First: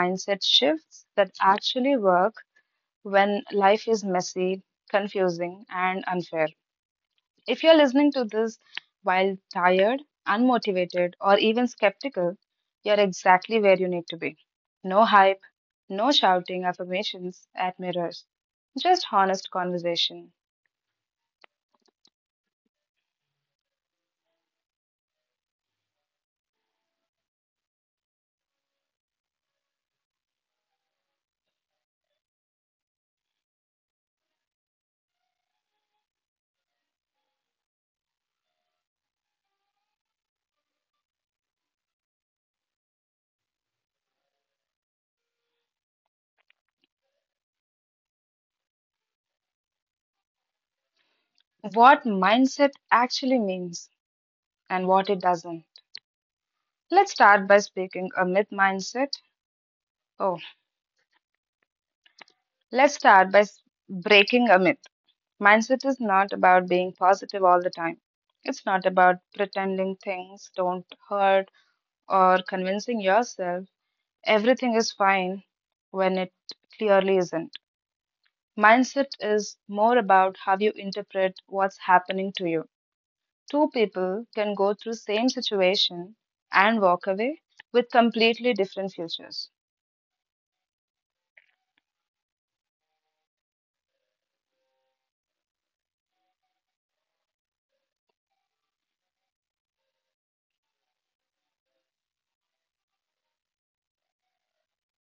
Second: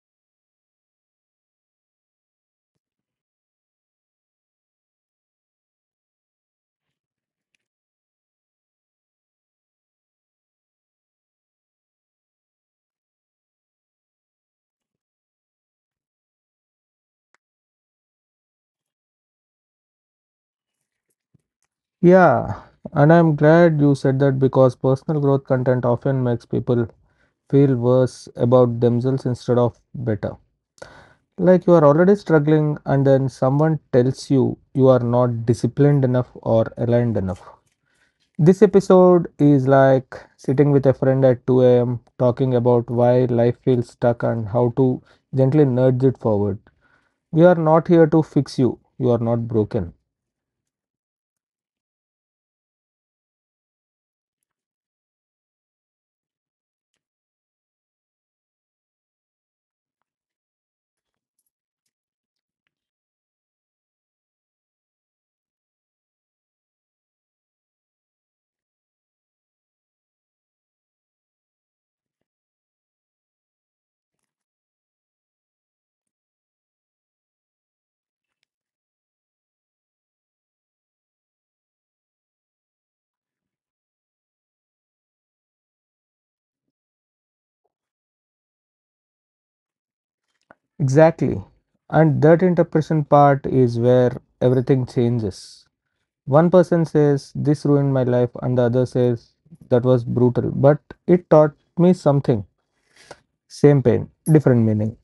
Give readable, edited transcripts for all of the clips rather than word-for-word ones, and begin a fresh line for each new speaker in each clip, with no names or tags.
mindset shifts that actually work when life is messy, confusing, and unfair. If you're listening to this while tired, unmotivated, or even skeptical, you're exactly where you need to be. No hype, no shouting affirmations at mirrors, just honest conversation.
Yeah, and I'm glad you said that because personal growth content often makes people feel worse about themselves instead of better. Like you are already struggling, and then someone tells you you are not disciplined enough or aligned enough. This episode is like sitting with a friend at 2 a.m., talking about why life feels stuck and how to gently nudge it forward. We are not here to fix you, you are not broken.
What mindset actually means and what it doesn't. Let's start by speaking a myth mindset. Oh, let's start by s- breaking a myth. Mindset is not about being positive all the time. It's not about pretending things don't hurt or convincing yourself everything is fine when it clearly isn't. Mindset is more about how you interpret what's happening to you. Two people can go through same situation and walk away with completely different futures.
Exactly. And that interpretation part is where everything changes. One person says, This ruined my life, and the other says, That was brutal, but it taught me something. Same pain, different meaning.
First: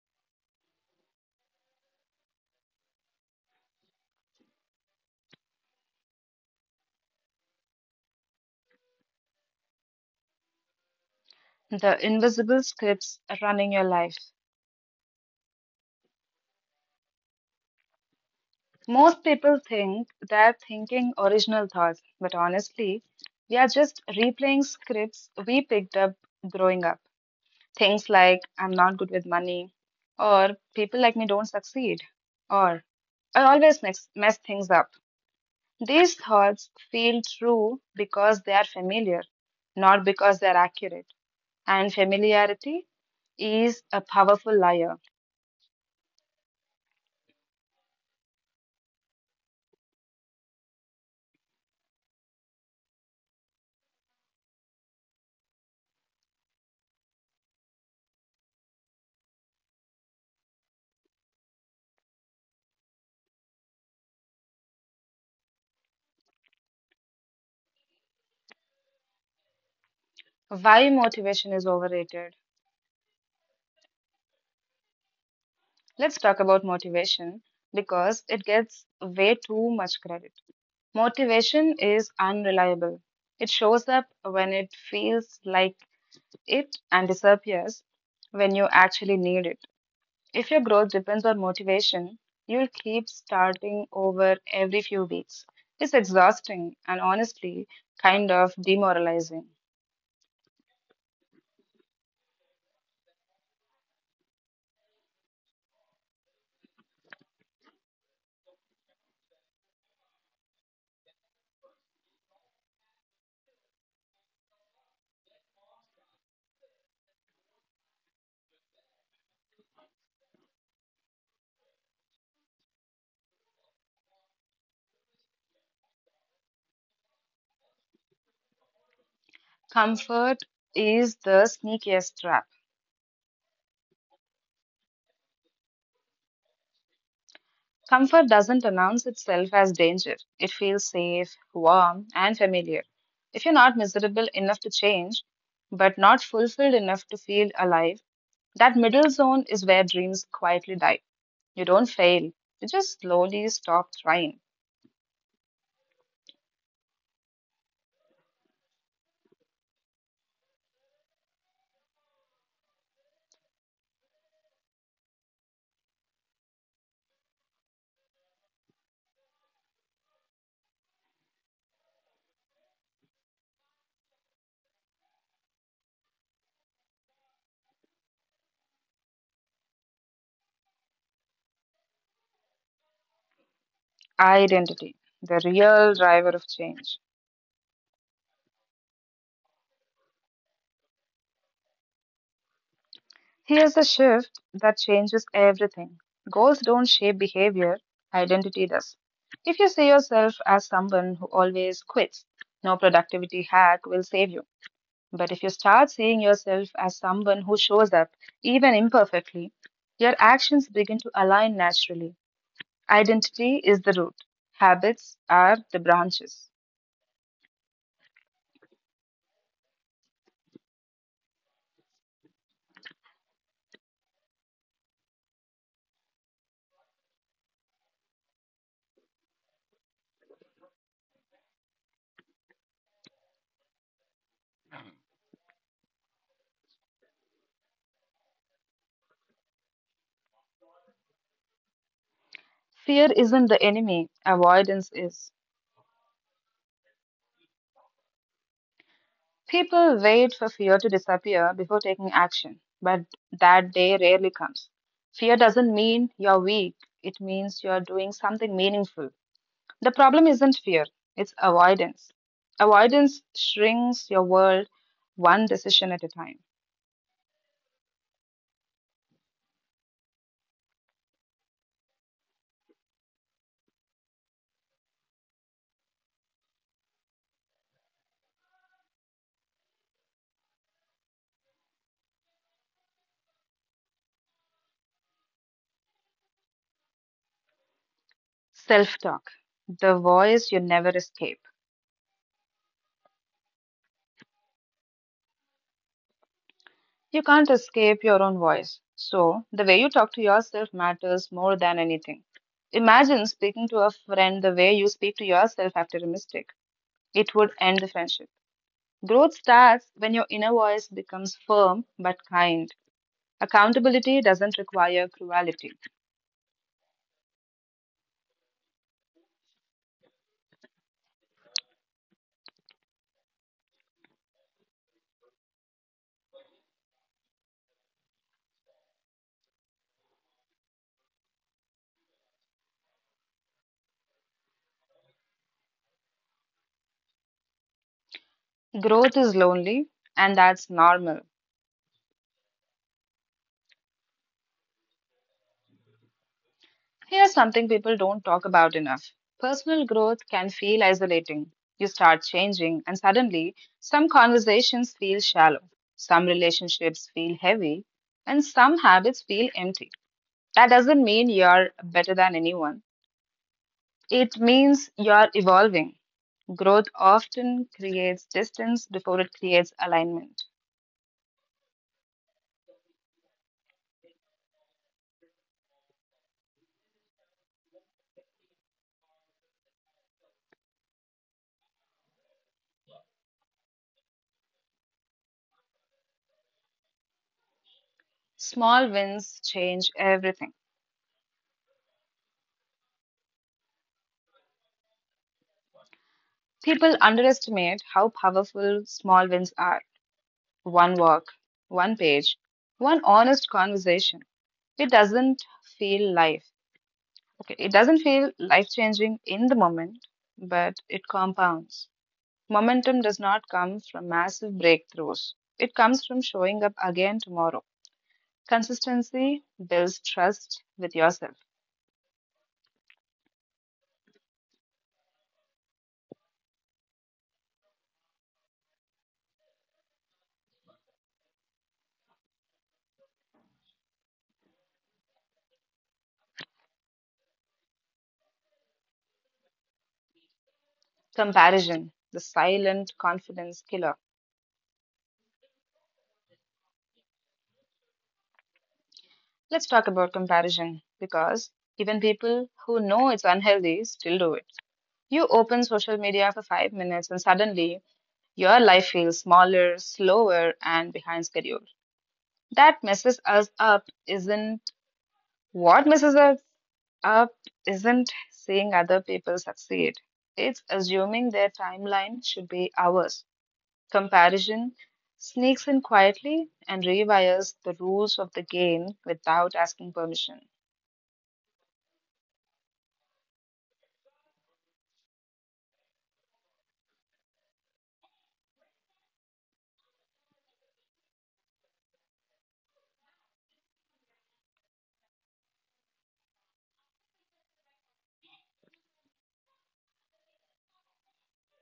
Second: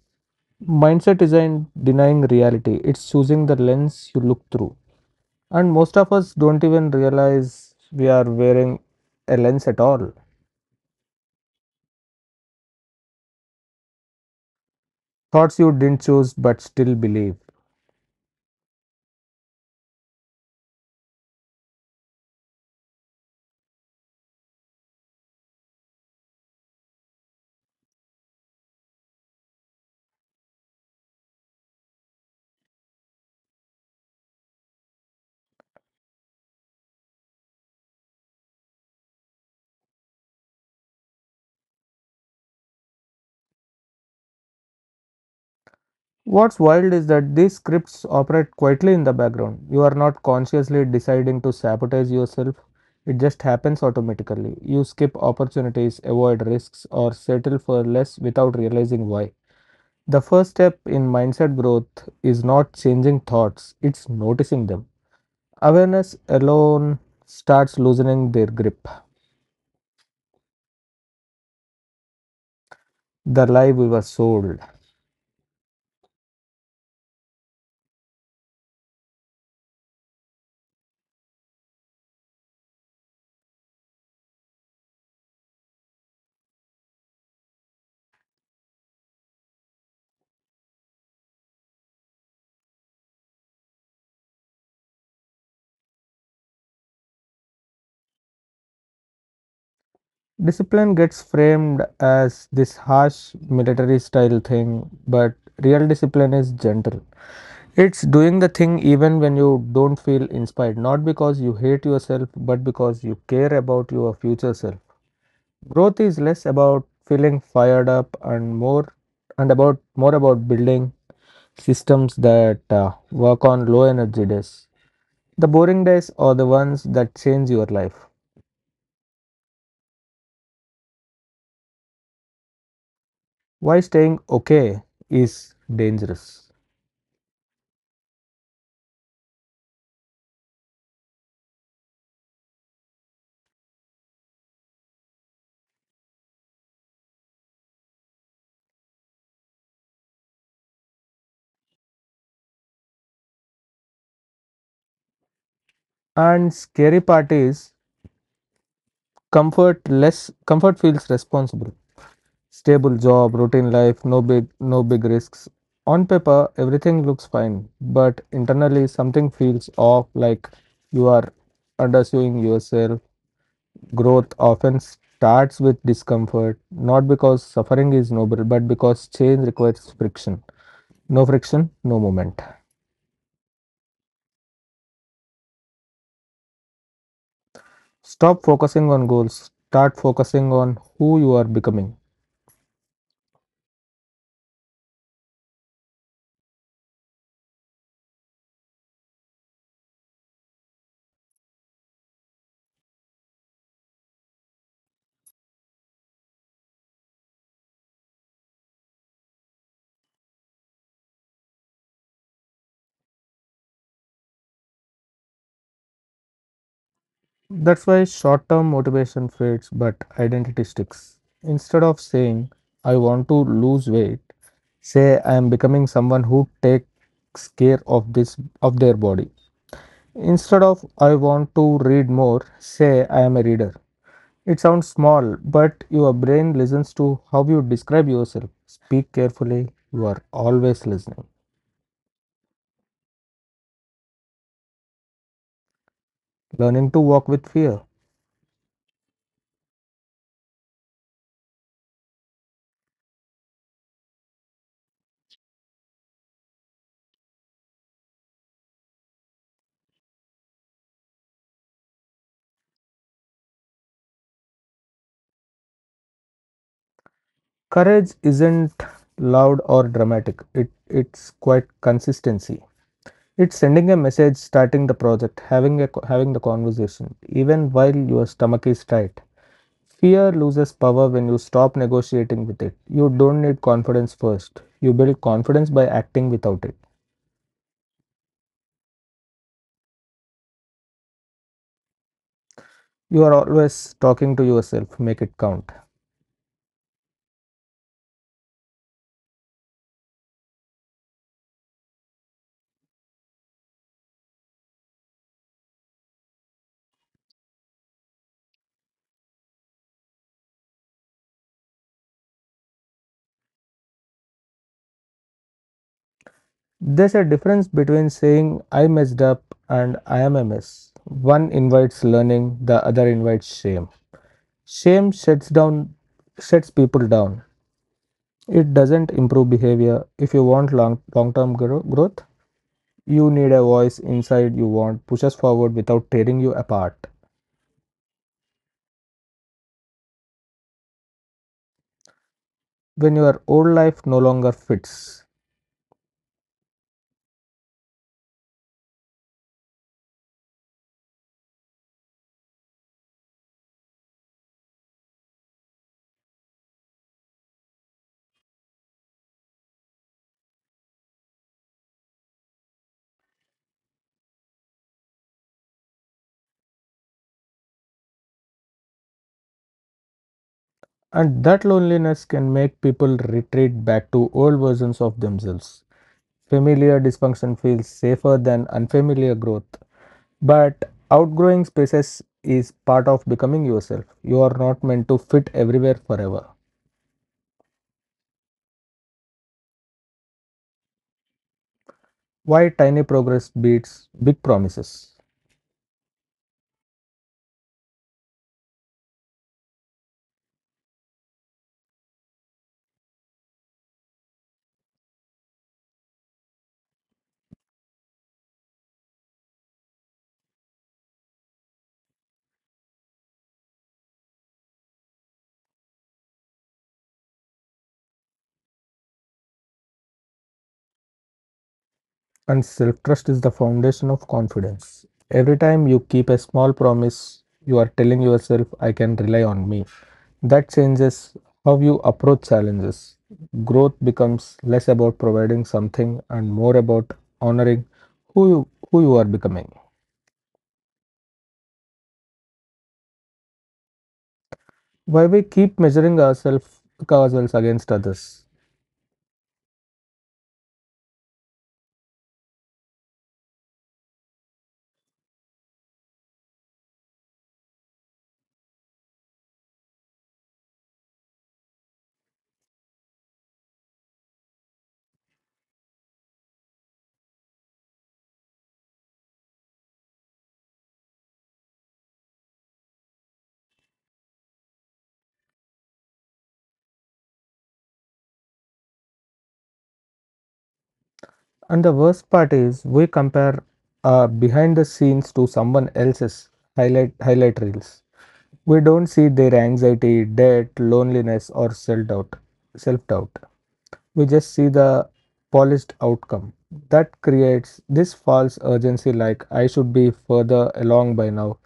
Mindset isn't denying reality, it's choosing the lens you look through. And most of us don't even realize we are wearing a lens at all.
The invisible scripts running your life.
Thoughts you didn't choose but still believe.
Most people think they're thinking original thoughts, but honestly, we are just replaying scripts we picked up growing up. Things like I'm not good with money, or people like me don't succeed, or I always mess things up. These thoughts feel true because they are familiar, not because they are accurate. And familiarity is a powerful liar.
What's wild is that these scripts operate quietly in the background. You are not consciously deciding to sabotage yourself, it just happens automatically. You skip opportunities, avoid risks, or settle for less without realizing why. The first step in mindset growth is not changing thoughts, it's noticing them. Awareness alone starts loosening their grip.
Why motivation is overrated?
The lie we were sold.
Let's talk about motivation because it gets way too much credit. Motivation is unreliable. It shows up when it feels like it and disappears when you actually need it. If your growth depends on motivation, you'll keep starting over every few weeks. It's exhausting and honestly kind of demoralizing.
Discipline gets framed as this harsh military style thing, but real discipline is gentle. It's doing the thing even when you don't feel inspired, not because you hate yourself, but because you care about your future self. Growth is less about feeling fired up and more and about more about building systems that work on low energy days. The boring days are the ones that change your life.
Comfort is the sneakiest trap.
Why staying okay is dangerous.
Comfort doesn't announce itself as danger. It feels safe, warm, and familiar. If you're not miserable enough to change, but not fulfilled enough to feel alive, that middle zone is where dreams quietly die. You don't fail, you just slowly stop trying.
And scary part is comfort feels responsible. Stable job, routine life, no big risks. On paper everything looks fine, but internally something feels off like you are undersuing yourself. Growth often starts with discomfort, not because suffering is noble, but because change requires friction. No friction, no movement.
Identity, the real driver of change.
Stop focusing on goals, start focusing on who you are becoming.
Here's the shift that changes everything goals don't shape behavior, identity does. If you see yourself as someone who always quits, no productivity hack will save you. But if you start seeing yourself as someone who shows up, even imperfectly, your actions begin to align naturally. Identity is the root, habits are the branches.
That's why short term motivation fades but identity sticks. Instead of saying, I want to lose weight, say I am becoming someone who takes care of this of their body. Instead of I want to read more, say I am a reader. It sounds small, but your brain listens to how you describe yourself. Speak carefully, you are always listening.
Fear isn't the enemy, avoidance is.
Learning to walk with fear.
People wait for fear to disappear before taking action, but that day rarely comes. Fear doesn't mean you're weak, it means you're doing something meaningful. The problem isn't fear, it's avoidance. Avoidance shrinks your world one decision at a time.
Courage isn't loud or dramatic. It's quite consistency. It's sending a message, starting the project, having the conversation, even while your stomach is tight. Fear loses power when you stop negotiating with it. You don't need confidence first. You build confidence by acting without it.
Self talk, the voice you never escape.
You are always talking to yourself, make it count.
You can't escape your own voice. So, the way you talk to yourself matters more than anything. Imagine speaking to a friend the way you speak to yourself after a mistake. It would end the friendship. Growth starts when your inner voice becomes firm but kind. Accountability doesn't require cruelty.
There's a difference between saying I messed up and I am a mess. One invites learning, the other invites shame. Shame shuts down shuts people down. It doesn't improve behavior. If you want long term growth, you need a voice inside you want pushes forward without tearing you apart
Growth is lonely, and that's normal.
when your old life no longer fits,
Here's something people don't talk about enough. Personal growth can feel isolating. You start changing, and suddenly, some conversations feel shallow, some relationships feel heavy, and some habits feel empty. That doesn't mean you're better than anyone, it means you're evolving. Growth often creates distance before it creates alignment.
and that loneliness can make people retreat back to old versions of themselves. Familiar dysfunction feels safer than unfamiliar growth, but outgrowing spaces is part of becoming yourself. You are not meant to fit everywhere forever.
Small wins change everything.
Why tiny progress beats big promises.
People underestimate how powerful small wins are. One walk, one page, one honest conversation. It doesn't feel life. Okay, it doesn't feel life changing in the moment, but it compounds. Momentum does not come from massive breakthroughs, it comes from showing up again tomorrow. Consistency builds trust with yourself.
And self trust is the foundation of confidence. Every time you keep a small promise, you are telling yourself, I can rely on me. That changes how you approach challenges. Growth becomes less about providing something and more about honoring who you are becoming.
Comparison, the silent confidence killer.
Why we keep measuring ourselves ourselves against others.
Let's talk about comparison because even people who know it's unhealthy still do it. You open social media for 5 minutes and suddenly your life feels smaller, slower, and behind schedule. That messes us up isn't what messes us up isn't seeing other people succeed. It's assuming their timeline should be ours. Comparison sneaks in quietly and rewires the rules of the game without asking permission,
And the worst part is we compare behind the scenes to someone else's highlight reels. We don't see their anxiety, debt, loneliness, or self doubt. Self doubt. We just see the polished outcome. That creates this false urgency like I should be further along by now.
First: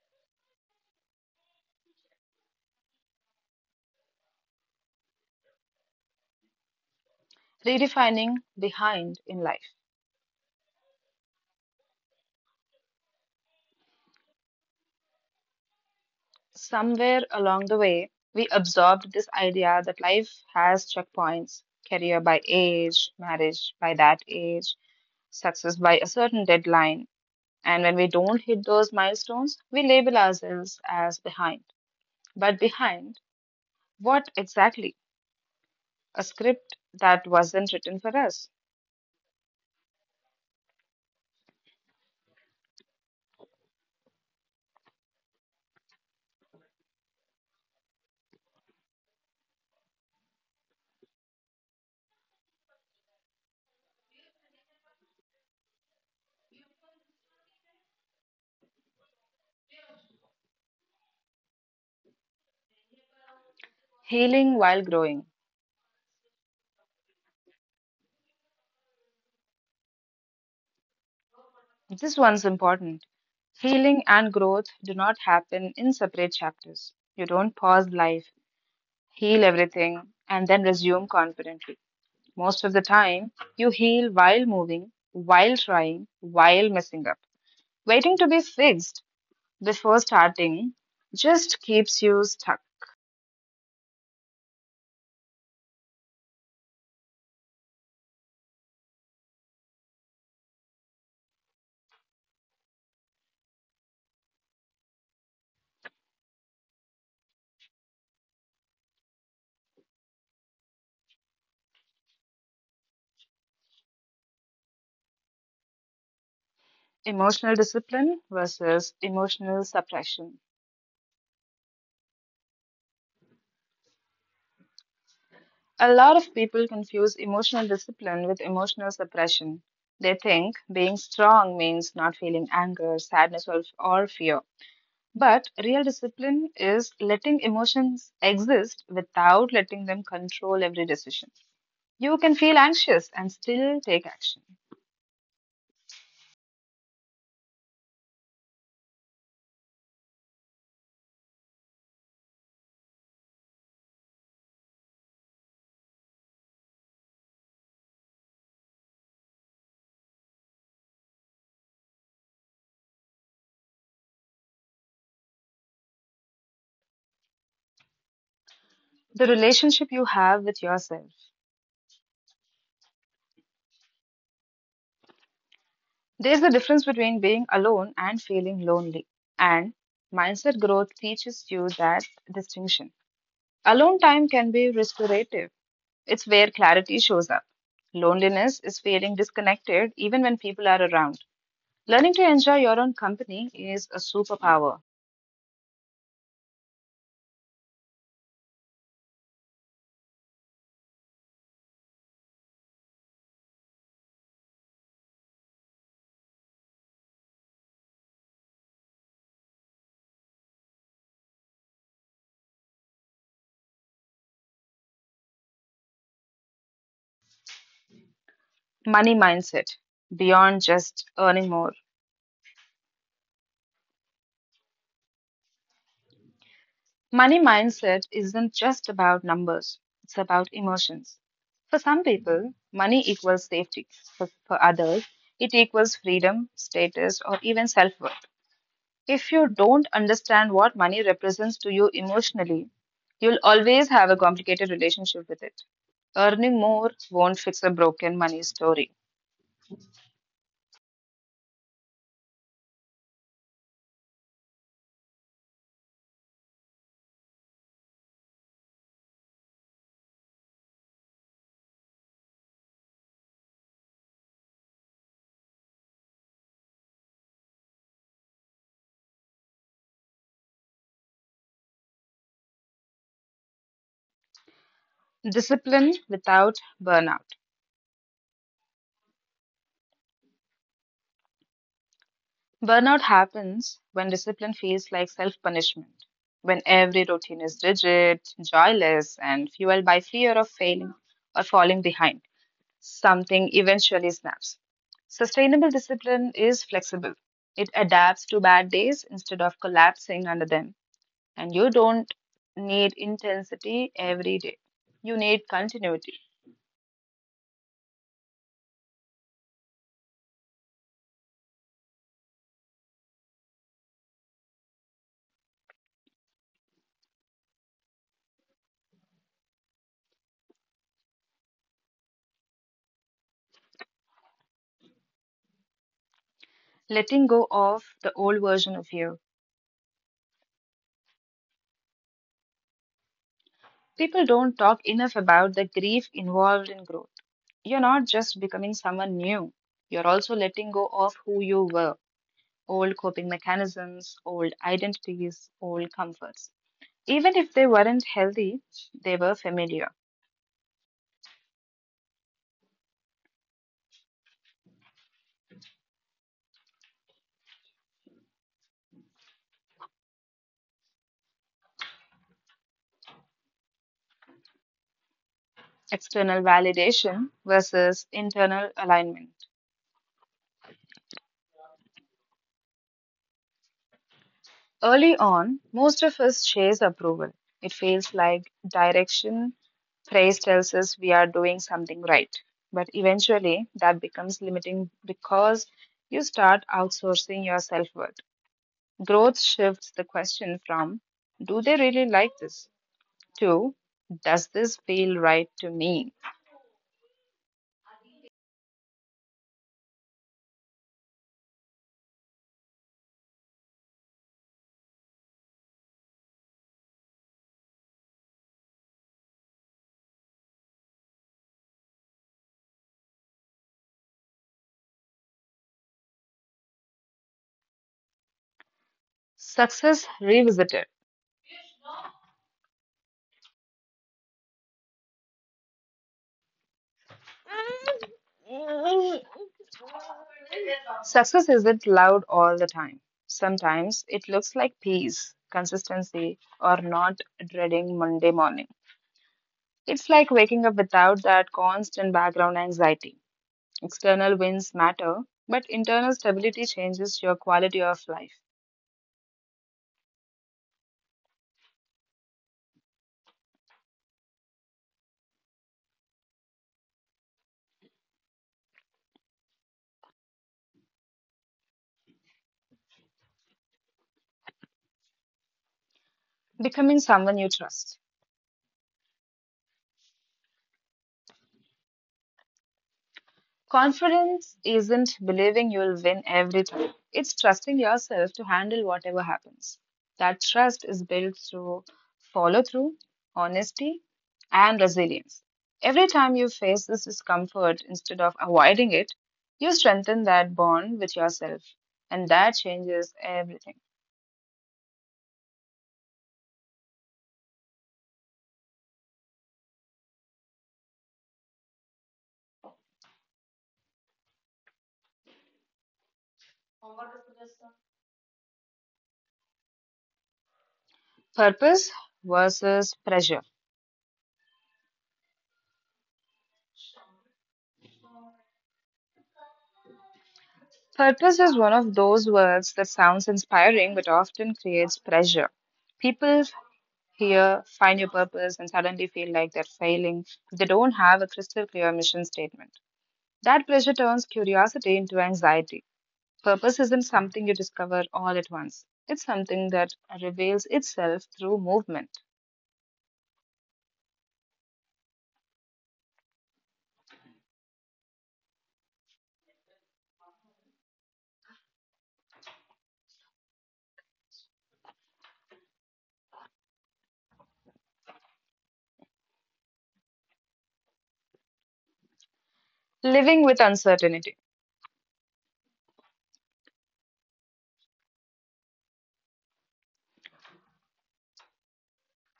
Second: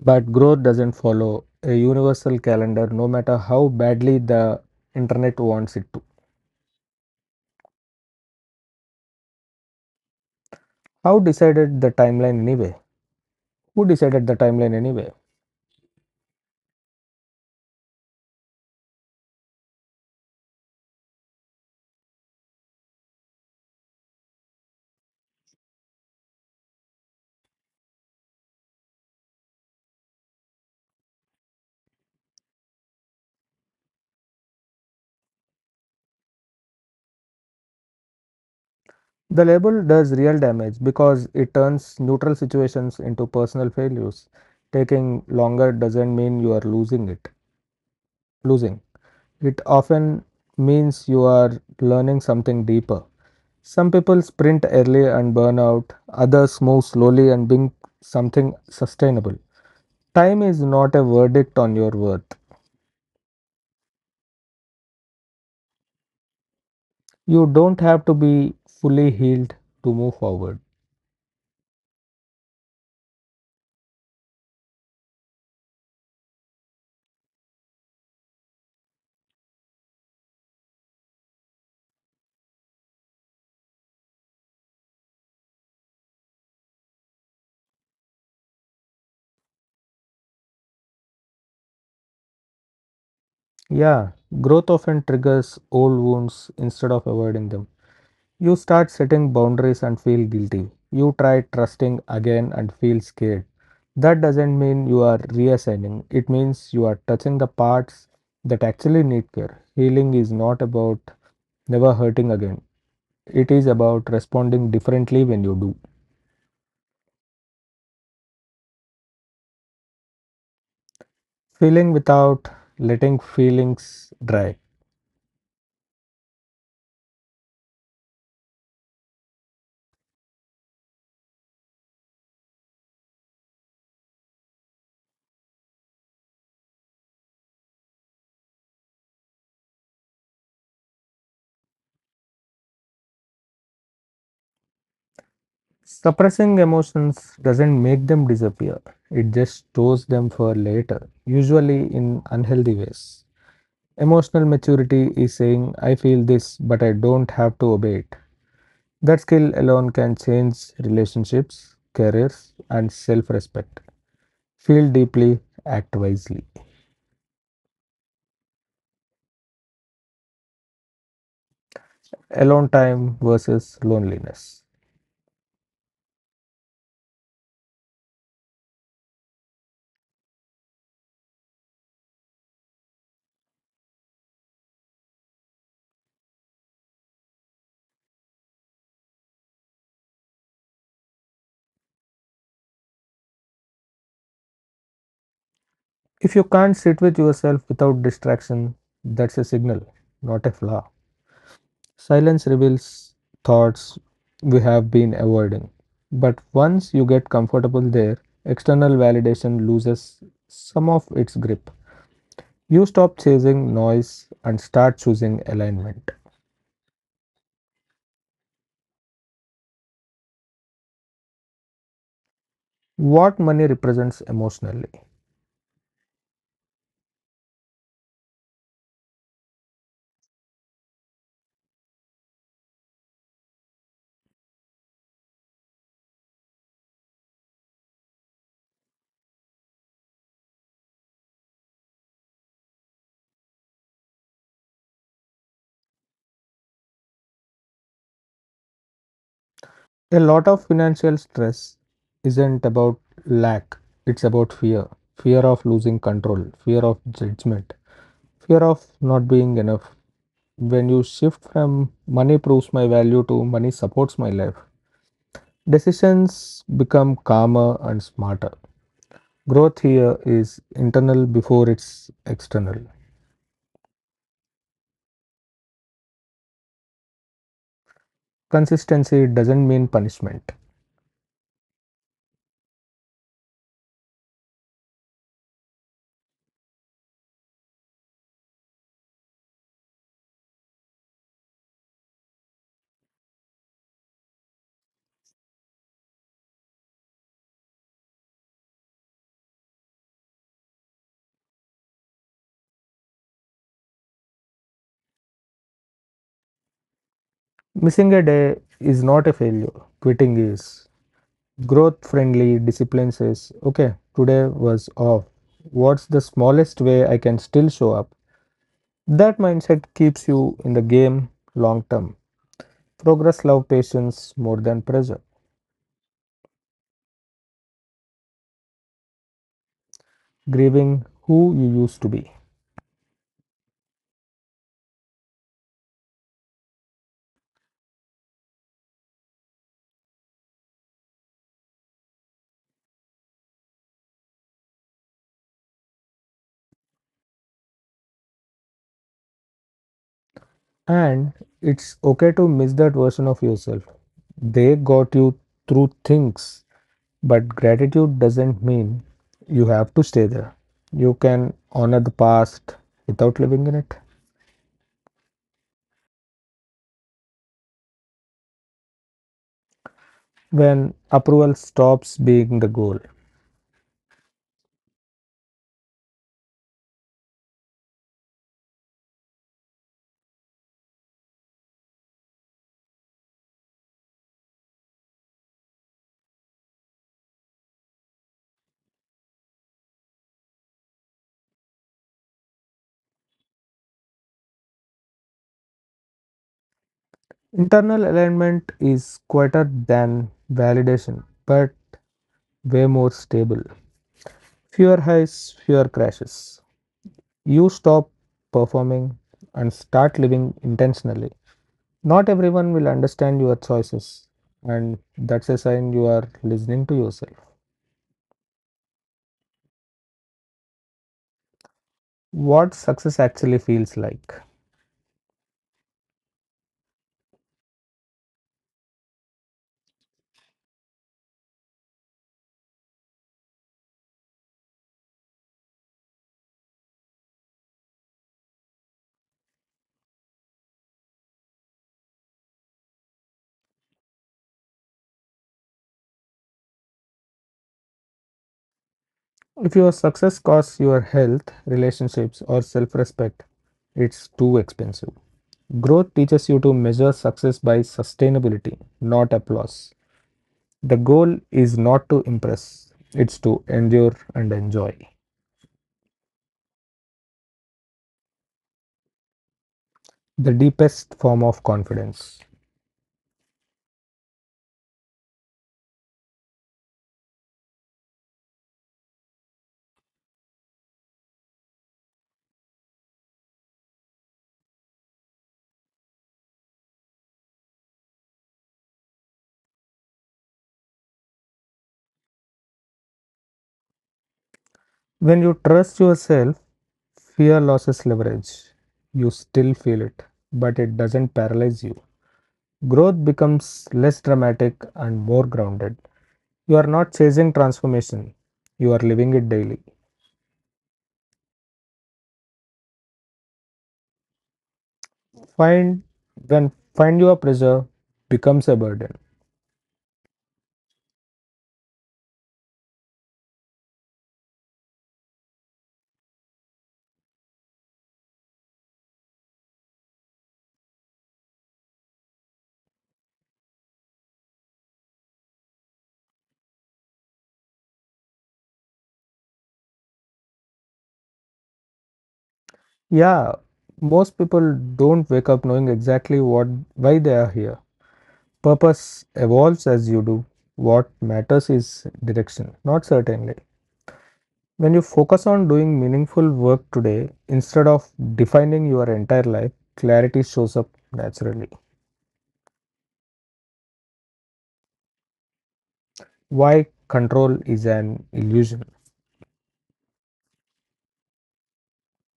But growth doesn't follow a universal calendar no matter how badly the internet wants it to.
redefining behind in life.
How decided the timeline anyway? Who decided the timeline anyway?
Somewhere along the way, we absorbed this idea that life has checkpoints career by age, marriage by that age, success by a certain deadline. And when we don't hit those milestones, we label ourselves as behind. But behind what exactly? A script that wasn't written for us.
The label does real damage because it turns neutral situations into personal failures. Taking longer doesn't mean you are losing it. Losing. It often means you are learning something deeper. Some people sprint early and burn out, others move slowly and bring something sustainable. Time is not a verdict on your worth.
Healing while growing.
You don't have to be fully healed to move forward.
This one's important. Healing and growth do not happen in separate chapters. You don't pause life heal everything, and then resume confidently. Most of the time, you heal while moving, while trying, while messing up. Waiting to be fixed before starting just keeps you stuck.
Yeah, growth often triggers old wounds instead of avoiding them. You start setting boundaries and feel guilty. You try trusting again and feel scared. That doesn't mean you are reassigning, it means you are touching the parts that actually need care. Healing is not about never hurting again, it is about responding differently when you do.
Emotional discipline versus emotional suppression.
Feeling without letting feelings dry.
A lot of people confuse emotional discipline with emotional suppression. They think being strong means not feeling anger, sadness, or fear. But real discipline is letting emotions exist without letting them control every decision. You can feel anxious and still take action.
Suppressing emotions doesn't make them disappear, it just stores them for later, usually in unhealthy ways. Emotional maturity is saying, I feel this, but I don't have to obey it. That skill alone can change relationships, careers, and self respect. Feel deeply, act wisely.
The relationship you have with yourself.
Alone time versus loneliness.
There's a difference between being alone and feeling lonely. And mindset growth teaches you that distinction. Alone time can be restorative, it's where clarity shows up. Loneliness is feeling disconnected even when people are around. Learning to enjoy your own company is a superpower.
If you can't sit with yourself without distraction, that's a signal, not a flaw. Silence reveals thoughts we have been avoiding. But once you get comfortable there, external validation loses some of its grip. You stop chasing noise and start choosing alignment.
Money mindset, beyond just earning more.
What money represents emotionally.
Money mindset isn't just about numbers, it's about emotions. For some people, money equals safety. For others, it equals freedom, status, or even self worth. If you don't understand what money represents to you emotionally, you'll always have a complicated relationship with it. Earning more won't fix a broken money story.
A lot of financial stress isn't about lack, it's about fear. Fear of losing control, fear of judgment, fear of not being enough. When you shift from money proves my value to money supports my life, decisions become calmer and smarter. Growth here is internal before it's external.
Discipline without burnout.
Consistency doesn't mean punishment.
Burnout happens when discipline feels like self punishment, when every routine is rigid, joyless, and fueled by fear of failing or falling behind. Something eventually snaps. Sustainable discipline is flexible, it adapts to bad days instead of collapsing under them. And you don't need intensity every day, you need continuity.
Missing a day is not a failure. Quitting is. Growth friendly discipline says, okay, today was off. What's the smallest way I can still show up? That mindset keeps you in the game long term. Progress loves patience more than pressure.
Letting go of the old version of you
Grieving who you used to be.
People don't talk enough about the grief involved in growth. You're not just becoming someone new, you're also letting go of who you were old coping mechanisms, old identities, old comforts. Even if they weren't healthy, they were familiar.
And it's okay to miss that version of yourself. They got you through things. But gratitude doesn't mean you have to stay there. You can honor the past without living in it.
External validation versus internal alignment.
When approval stops being the goal,
Early on, most of us chase approval. It feels like direction, praise tells us we are doing something right. But eventually, that becomes limiting because you start outsourcing your self worth. Growth shifts the question from, do they really like this? To, does this feel right to me?
internal alignment is quieter than validation, but way more stable. Fewer highs, fewer crashes. You stop performing and start living intentionally. Not everyone will understand your choices, and that's a sign you are listening to yourself.
Success revisited.
What success actually feels like.
Success isn't loud all the time. Sometimes it looks like peace, consistency, or not dreading Monday morning. It's like waking up without that constant background anxiety. External wins matter, but internal stability changes your quality of life,
If your success costs your health, relationships, or self respect, it's too expensive. Growth teaches you to measure success by sustainability, not applause. The goal is not to impress, it's to endure and enjoy.
becoming someone you trust.
The deepest form of confidence.
Confidence isn't believing you'll win every time. It's trusting yourself to handle whatever happens. That trust is built through follow through, honesty, and resilience. Every time you face this discomfort instead of avoiding it, you strengthen that bond with yourself, and that changes everything.
When you trust yourself, fear loses leverage. You still feel it, but it doesn't paralyze you. Growth becomes less dramatic and more grounded. You are not chasing transformation, you are living it daily.
Purpose versus pressure.
Find find your pleasure becomes a burden.
Purpose is one of those words that sounds inspiring but often creates pressure. People here, find your purpose, and suddenly feel like they're failing if they don't have a crystal clear mission statement. That pressure turns curiosity into anxiety. Purpose isn't something you discover all at once, it's something that reveals itself through movement.
Yeah, most people don't wake up knowing exactly what why they are here. Purpose evolves as you do. What matters is direction, not certainly. When you focus on doing meaningful work today instead of defining your entire life, clarity shows up naturally.
Living with uncertainty.
Why control is an illusion.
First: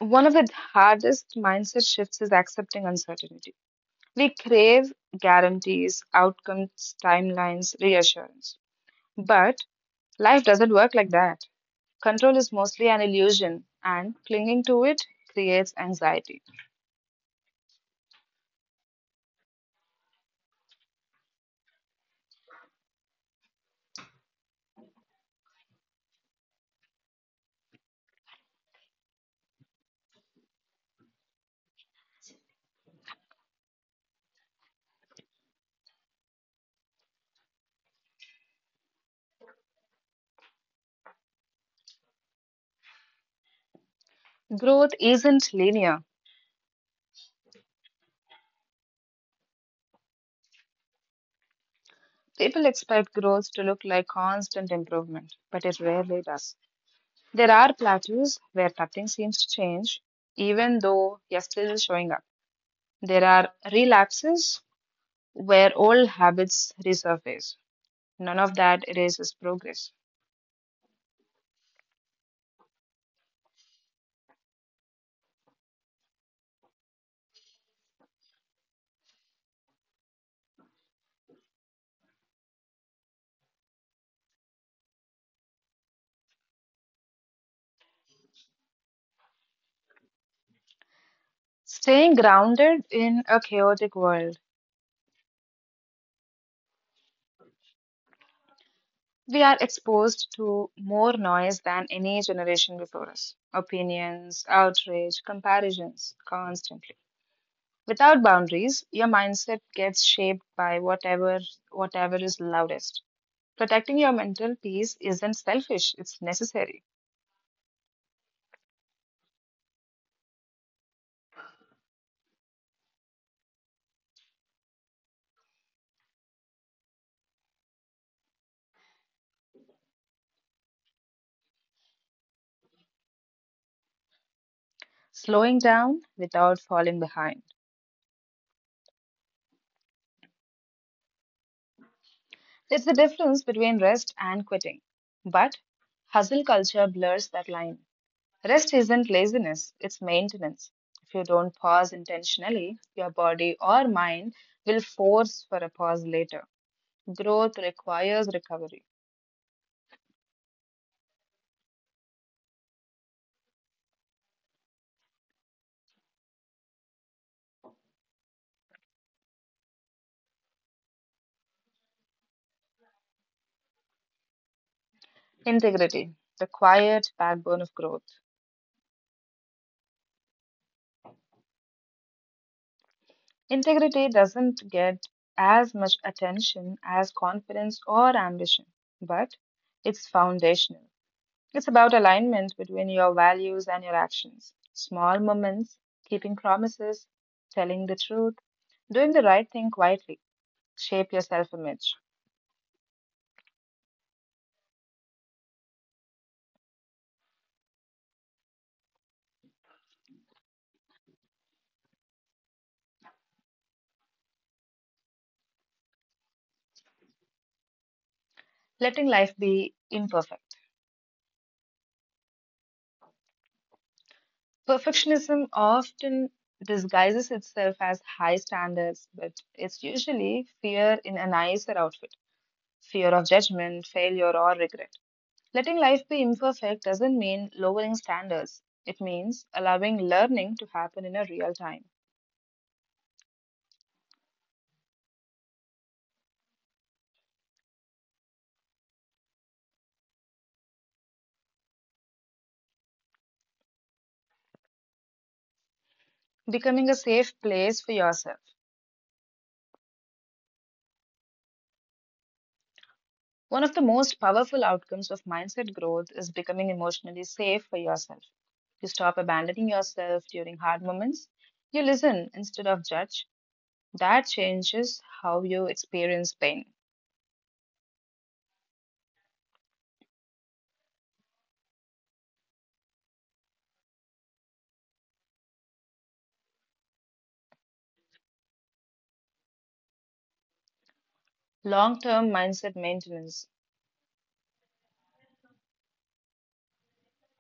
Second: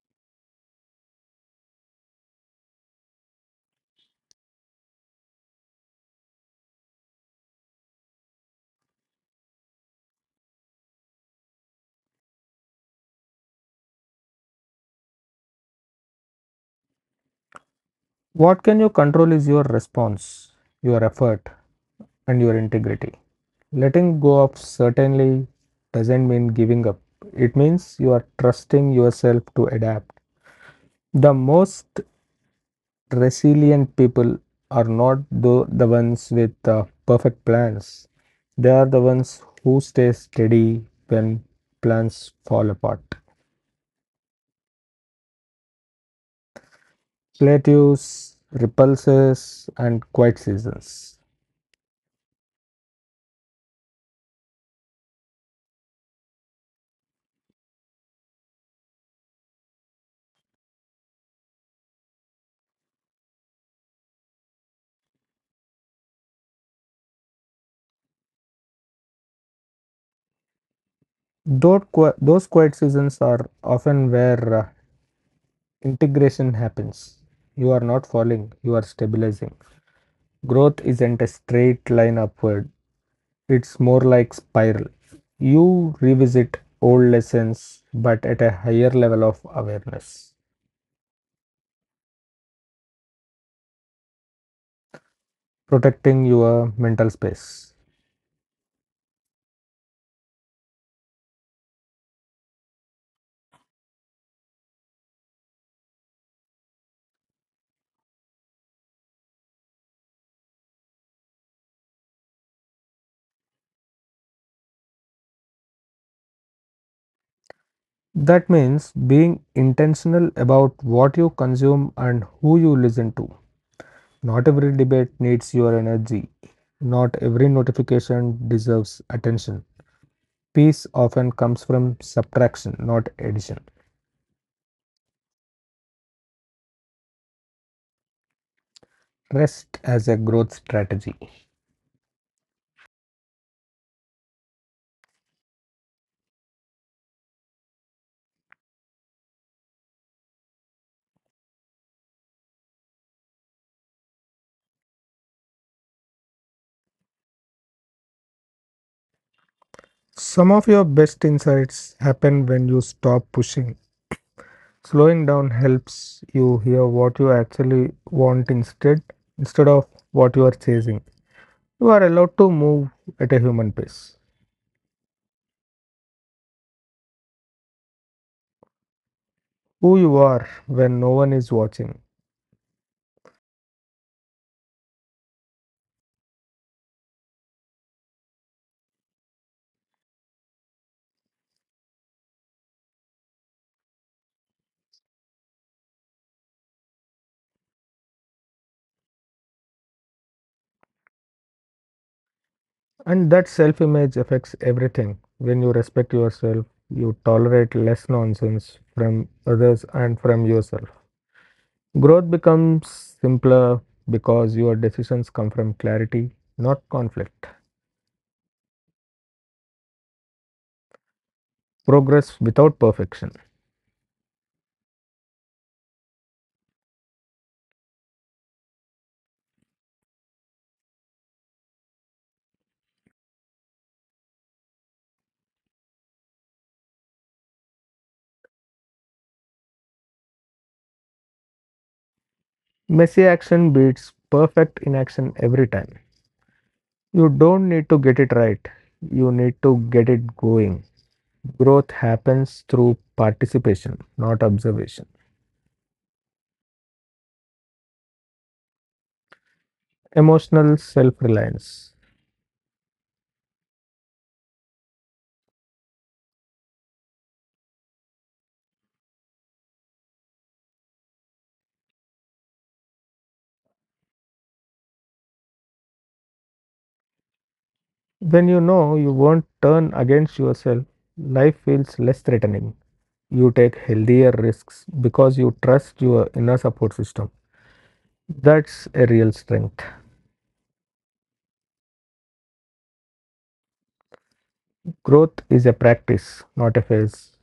One of the hardest mindset shifts is accepting uncertainty. We crave guarantees, outcomes, timelines, reassurance. But life doesn't work like that. Control is mostly an illusion, and clinging to it creates anxiety.
What can you control is your response, your effort, and your integrity. Letting go of certainly doesn't mean giving up, it means you are trusting yourself to adapt. The most resilient people are not the ones with perfect plans, they are the ones who stay steady when plans fall apart.
Growth isn't linear.
Plateaus, repulses, and quiet seasons.
People expect growth to look like constant improvement, but it rarely does. There are plateaus where nothing seems to change, even though you're still showing up. There are relapses where old habits resurface. None of that erases progress.
Those quiet seasons are often where integration happens. You are not falling, you are stabilizing. Growth isn't a straight line upward, it's more like spiral. You revisit old lessons but at a higher level of awareness,
Staying grounded in a chaotic world
protecting your mental space.
We are exposed to more noise than any generation before us. Opinions, outrage, comparisons, constantly. Without boundaries, your mindset gets shaped by whatever is loudest. Protecting your mental peace isn't selfish, it's necessary.
That means being intentional about what you consume and who you listen to. Not every debate needs your energy. Not every notification deserves attention. Peace often comes from subtraction, not addition.
Slowing down without falling behind.
Rest as a growth strategy.
It's the difference between rest and quitting. But hustle culture blurs that line. Rest isn't laziness, it's maintenance. If you don't pause intentionally, your body or mind will force for a pause later. Growth requires recovery.
Some of your best insights happen when you stop pushing. Slowing down helps you hear what you actually want instead of what you are chasing. You are allowed to move at a human pace.
Integrity, the quiet backbone of growth.
Who you are when no one is watching.
Integrity doesn't get as much attention as confidence or ambition, but it's foundational. It's about alignment between your values and your actions. Small moments, keeping promises, telling the truth, doing the right thing quietly shape your self image,
And that self image affects everything. When you respect yourself, you tolerate less nonsense from others and from yourself. Growth becomes simpler because your decisions come from clarity, not conflict.
letting life be imperfect.
Progress without perfection.
Perfectionism often disguises itself as high standards, but it's usually fear in a nicer outfit, fear of judgment, failure, or regret. Letting life be imperfect doesn't mean lowering standards, it means allowing learning to happen in a real time,
Messy action beats perfect inaction every time. You don't need to get it right, you need to get it going. Growth happens through participation, not observation.
becoming a safe place for yourself.
Emotional self reliance.
One of the most powerful outcomes of mindset growth is becoming emotionally safe for yourself. You stop abandoning yourself during hard moments. You listen instead of judge. That changes how you experience pain.
When you know you won't turn against yourself, life feels less threatening. You take healthier risks because you trust your inner support system. That's a real strength.
Long term mindset maintenance.
Growth is a practice, not a phase.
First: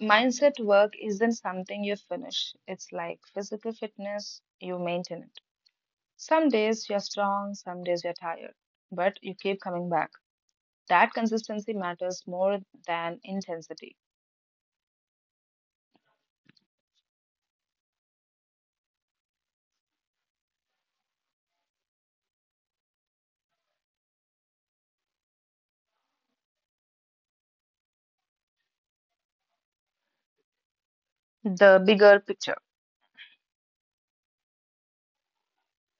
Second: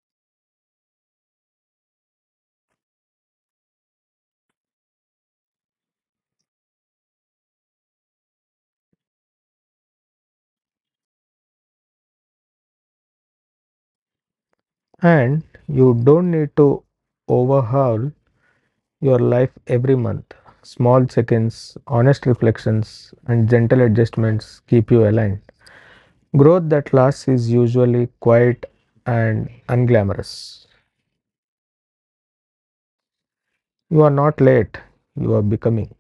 Mindset work isn't something you finish, it's like physical fitness, you maintain it. Some days you're strong, some days you're tired, but you keep coming back. That consistency matters more than intensity.
And you don't need to overhaul your life every month. Small check ins, honest reflections, and gentle adjustments keep you aligned. Growth that lasts is usually quiet and unglamorous.
The bigger picture.
You are not late, you are becoming.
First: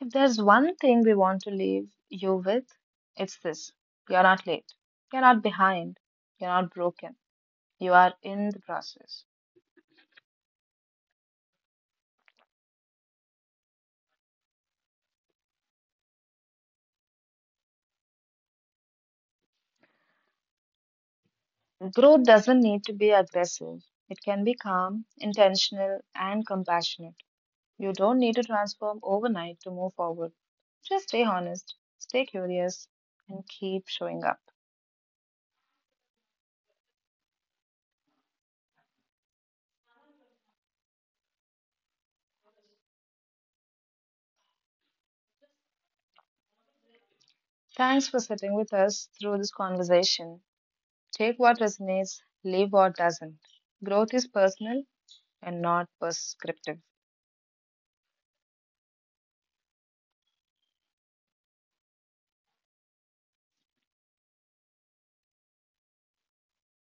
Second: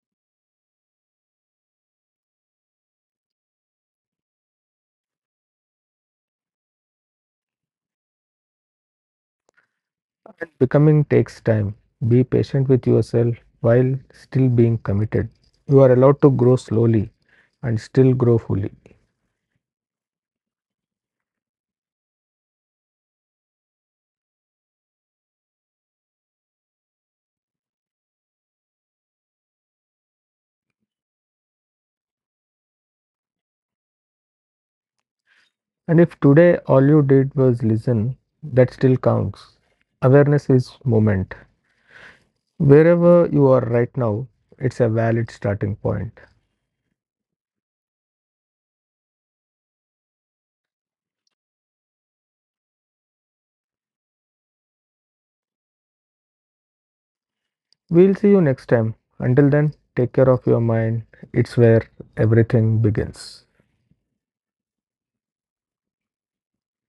If there's one thing we want to leave you with, it's this you're not late, you're not behind, you're not broken, you are in the process.
And becoming takes time. Be patient with yourself while still being committed. You are allowed to grow slowly and still grow fully.
Growth doesn't need to be aggressive, it can be calm, intentional, and compassionate. You don't need to transform overnight to move forward. Just stay honest, stay curious, and keep showing up.
And if today all you did was listen, that still counts. Awareness is moment. Wherever you are right now, it's a valid starting point.
Thanks for sitting with us through this conversation. Take what resonates, leave what doesn't. Growth is personal and not prescriptive.
We'll see you next time. Until then, take care of your mind. It's where everything begins.